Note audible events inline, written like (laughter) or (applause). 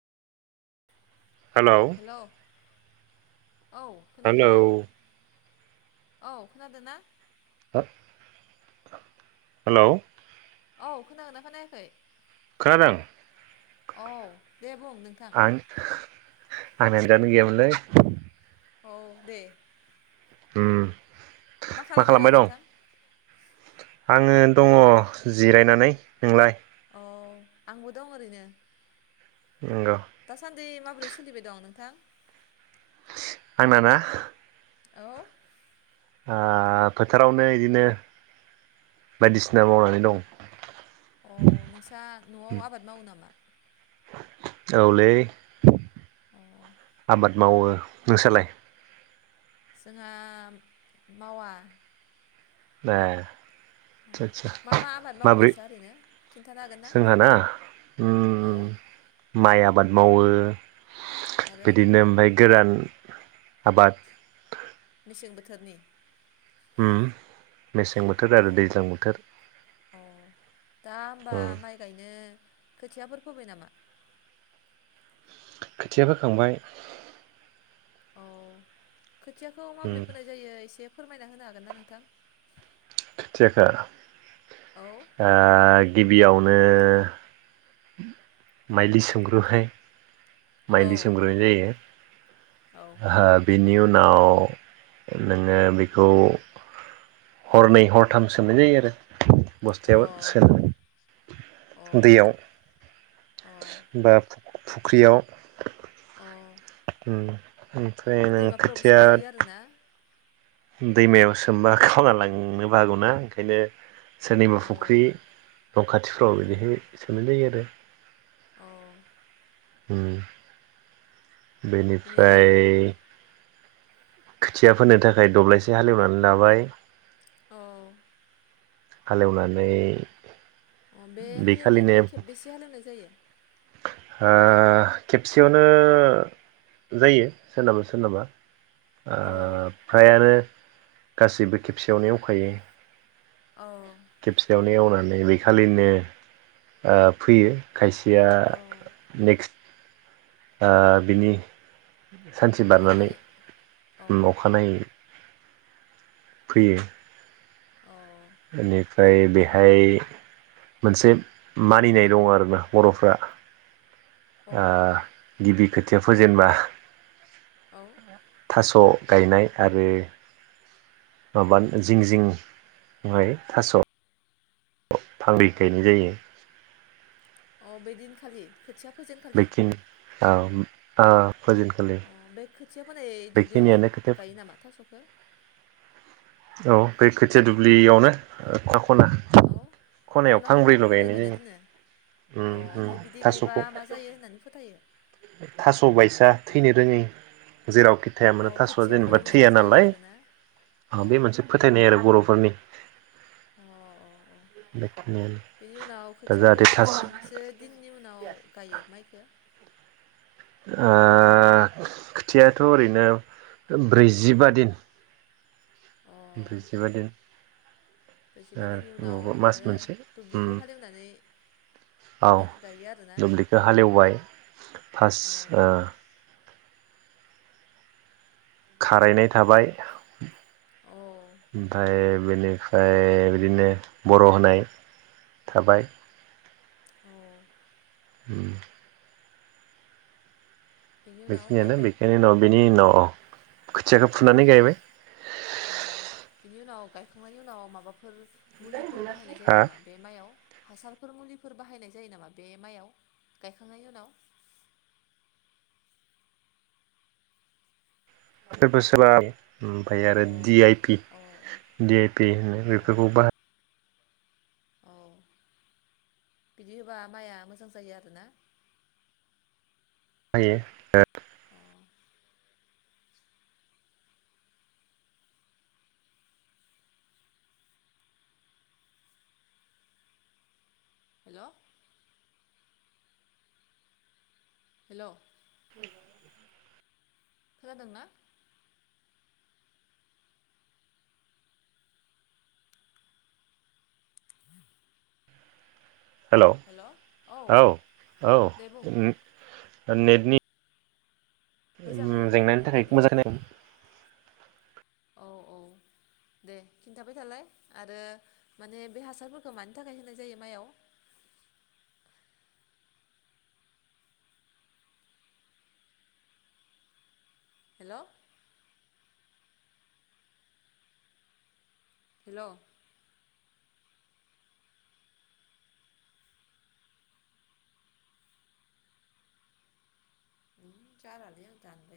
Hello औ खोनादों hello ना? औ खोनादों ना? (inaudible) हेलौ औ खोनागोना खोनायाखै? खोनादों। औ दे बुं नोंथां। आं आंना नेथआनो गैयामोनलै। औ दे। होम मा खालामबाय दं नोंथां? आङो दङ जिरा नानै नोंलाय? औ आंबो दं ओरैनो। नंगौ। दासान्दि माबोरै सोलिबाय दं नोंथां? आंना ना? औ ओ फोथारावनो बिदिनो बायदिसिना मावनानै दं। औ नोंस्रा न'आव आबाद मावो नामा? औलै। अ आबाद मावो नोंसालाय? जोंहा मावा। ए अ आतसा मा आतसा मा आबाद मावो माब्रै नोंस्रा ओरैनो खिन्थानो हागोन जोंहा ना औ ओम माइआ आबाद मावो। आरो बिदिनो ओमफाय गोरान आबाद मेसें बोथोरनि ओम अ औ दा होबा उम माइ गायनो खोथियाफोर फोबाय नामा? खोथिया फोखांबाय। औ खोथियाखौ उम माबोरै फोनाय जायो एसे फोरमायना होनो हागोन ना नोंथां? (inaudible) औ ओ गिबियावनो ओ माइलि सोमग्रोहाय माइलि औ सोमग्रोनाय जायो। औ हा बि बिनि उनाव नोङो बेखौ हरनै हरथाम सोमनाय जायो आरो। अ बस्थायाबो अ सोनानै दैयाव अ बा फु-फु (inaudible) फुख्रियाव अ उम ओमफ्राय नों दैमाफोरावबो खोथिया सोमजायो आरोना दैमायाव सोमबा खावना लांनोबो हागौना ओंखायनो सोरनिबा अ फुख्रि न खाथिफ्राव अ बिदिहाय सोमनाय जायो आरो अ उम बिनि उनाव बेनिफ्राय खोथिया फोनो थाखाय दब्लायसे हालहेवनानै लाबाय। अ हाल एवनानै अ बे हाल हेवनायखो खेबबैसो हालेवनाय जायो? ओ खेबसेयावनो जायो सोरनाबा सोरनाबा ओ अ ओफ्राय आरो गासैबो खेबसेयावनो एवखायो। अ खेबसेयावनो एवनानै बेखालिनो ओ फोयो। खायसेया अ नेकस्ट ओ बिनि सान्थि बारनानै अखानायै अ नखानायै फोयो। अ बेनिफ्राय बेहाय मोनसे मानिनाय दं आरोना बर'फ्रा औ ओ गिबि खो थिया फोजेनबा थास गायनाय आरो माबा जिं जिं हाय थास हालदै गायनाय जायो अ बैदिन खालि बैथिं औ ओ फोजेन खालि थिया फोनाय दुब्लियावनो गायो नामा थासखो औ बे खोथिया दुब्लियावनो खना औ खनायाव खना खना फांब्रैल' फांब्रै गायनाय गायना जायो दोनो उम अ उम ओमफ्राय बिदि गायबा थास'खौ मा जायो होननानै फोथायो थास बायसा थैनो रोङै जेराव खिथाया औ मानो थासआ खोथियाफोरा जेनेबा मोजां थैया जायो नालाय आरोना औ बे मोनसे फोथायनाय आरो बरफोरनि अ औ बेखिनियानो बेनि उनाव दा खोथियाखो जाहाथे थास बेसेबांसो दिननि उनाव गायो माइखो ओ खोथियाथ ओरैनो ब्रैजिबा दिन अ ओमफाय जिबादि बेसेबा दिननि उनाव मबा मास आरो मोनसे दुब्लिखौ हालेवनानै औ माइखौ गायो आरोना दुब्लिखौ हालेवबाय औ फार्स्ट खारायनाय थाबाय औ ओमफाय बेनि ओमफ्राय बिदिनो बर' होनाय थाबाय औ हम बेनि उनाव बेखिनियानो गायबाय बेखिनि न' बिनि उनाव अ खोथियाखौ फुनानै गायबाय। अ बिनि उनाव गायखांनायनि उनाव माबाफोर फोर मुलिफोर बाहायनाय जायो हा नामा बे मयाव हासारफोर मुलिफोर फोर बाहायनाय जायो नामा बे माइयाव गायखांनायनि उनाव। बेसेबां ओमफ्राय अ आरो दि आइ पि औ दि आइ पि होननाय औ बेफोरखौ बाहा औ बिदि होबा माइआ मोजां जायो आरोना। जायो। अ हेल'। हेल'। खोनादों ना। हेल' औ औ दे बुं नेटनि मोजाङै जेंनानि फैयाखैमोन थाखाय माने मोजां औ औ दे खिन्थाबाय थालाय आरो माने बे हासारफोरखौ मानि थाखाय होनाय जायो माइयाव। हेल'। हेल'। जालालै आं दानबाय।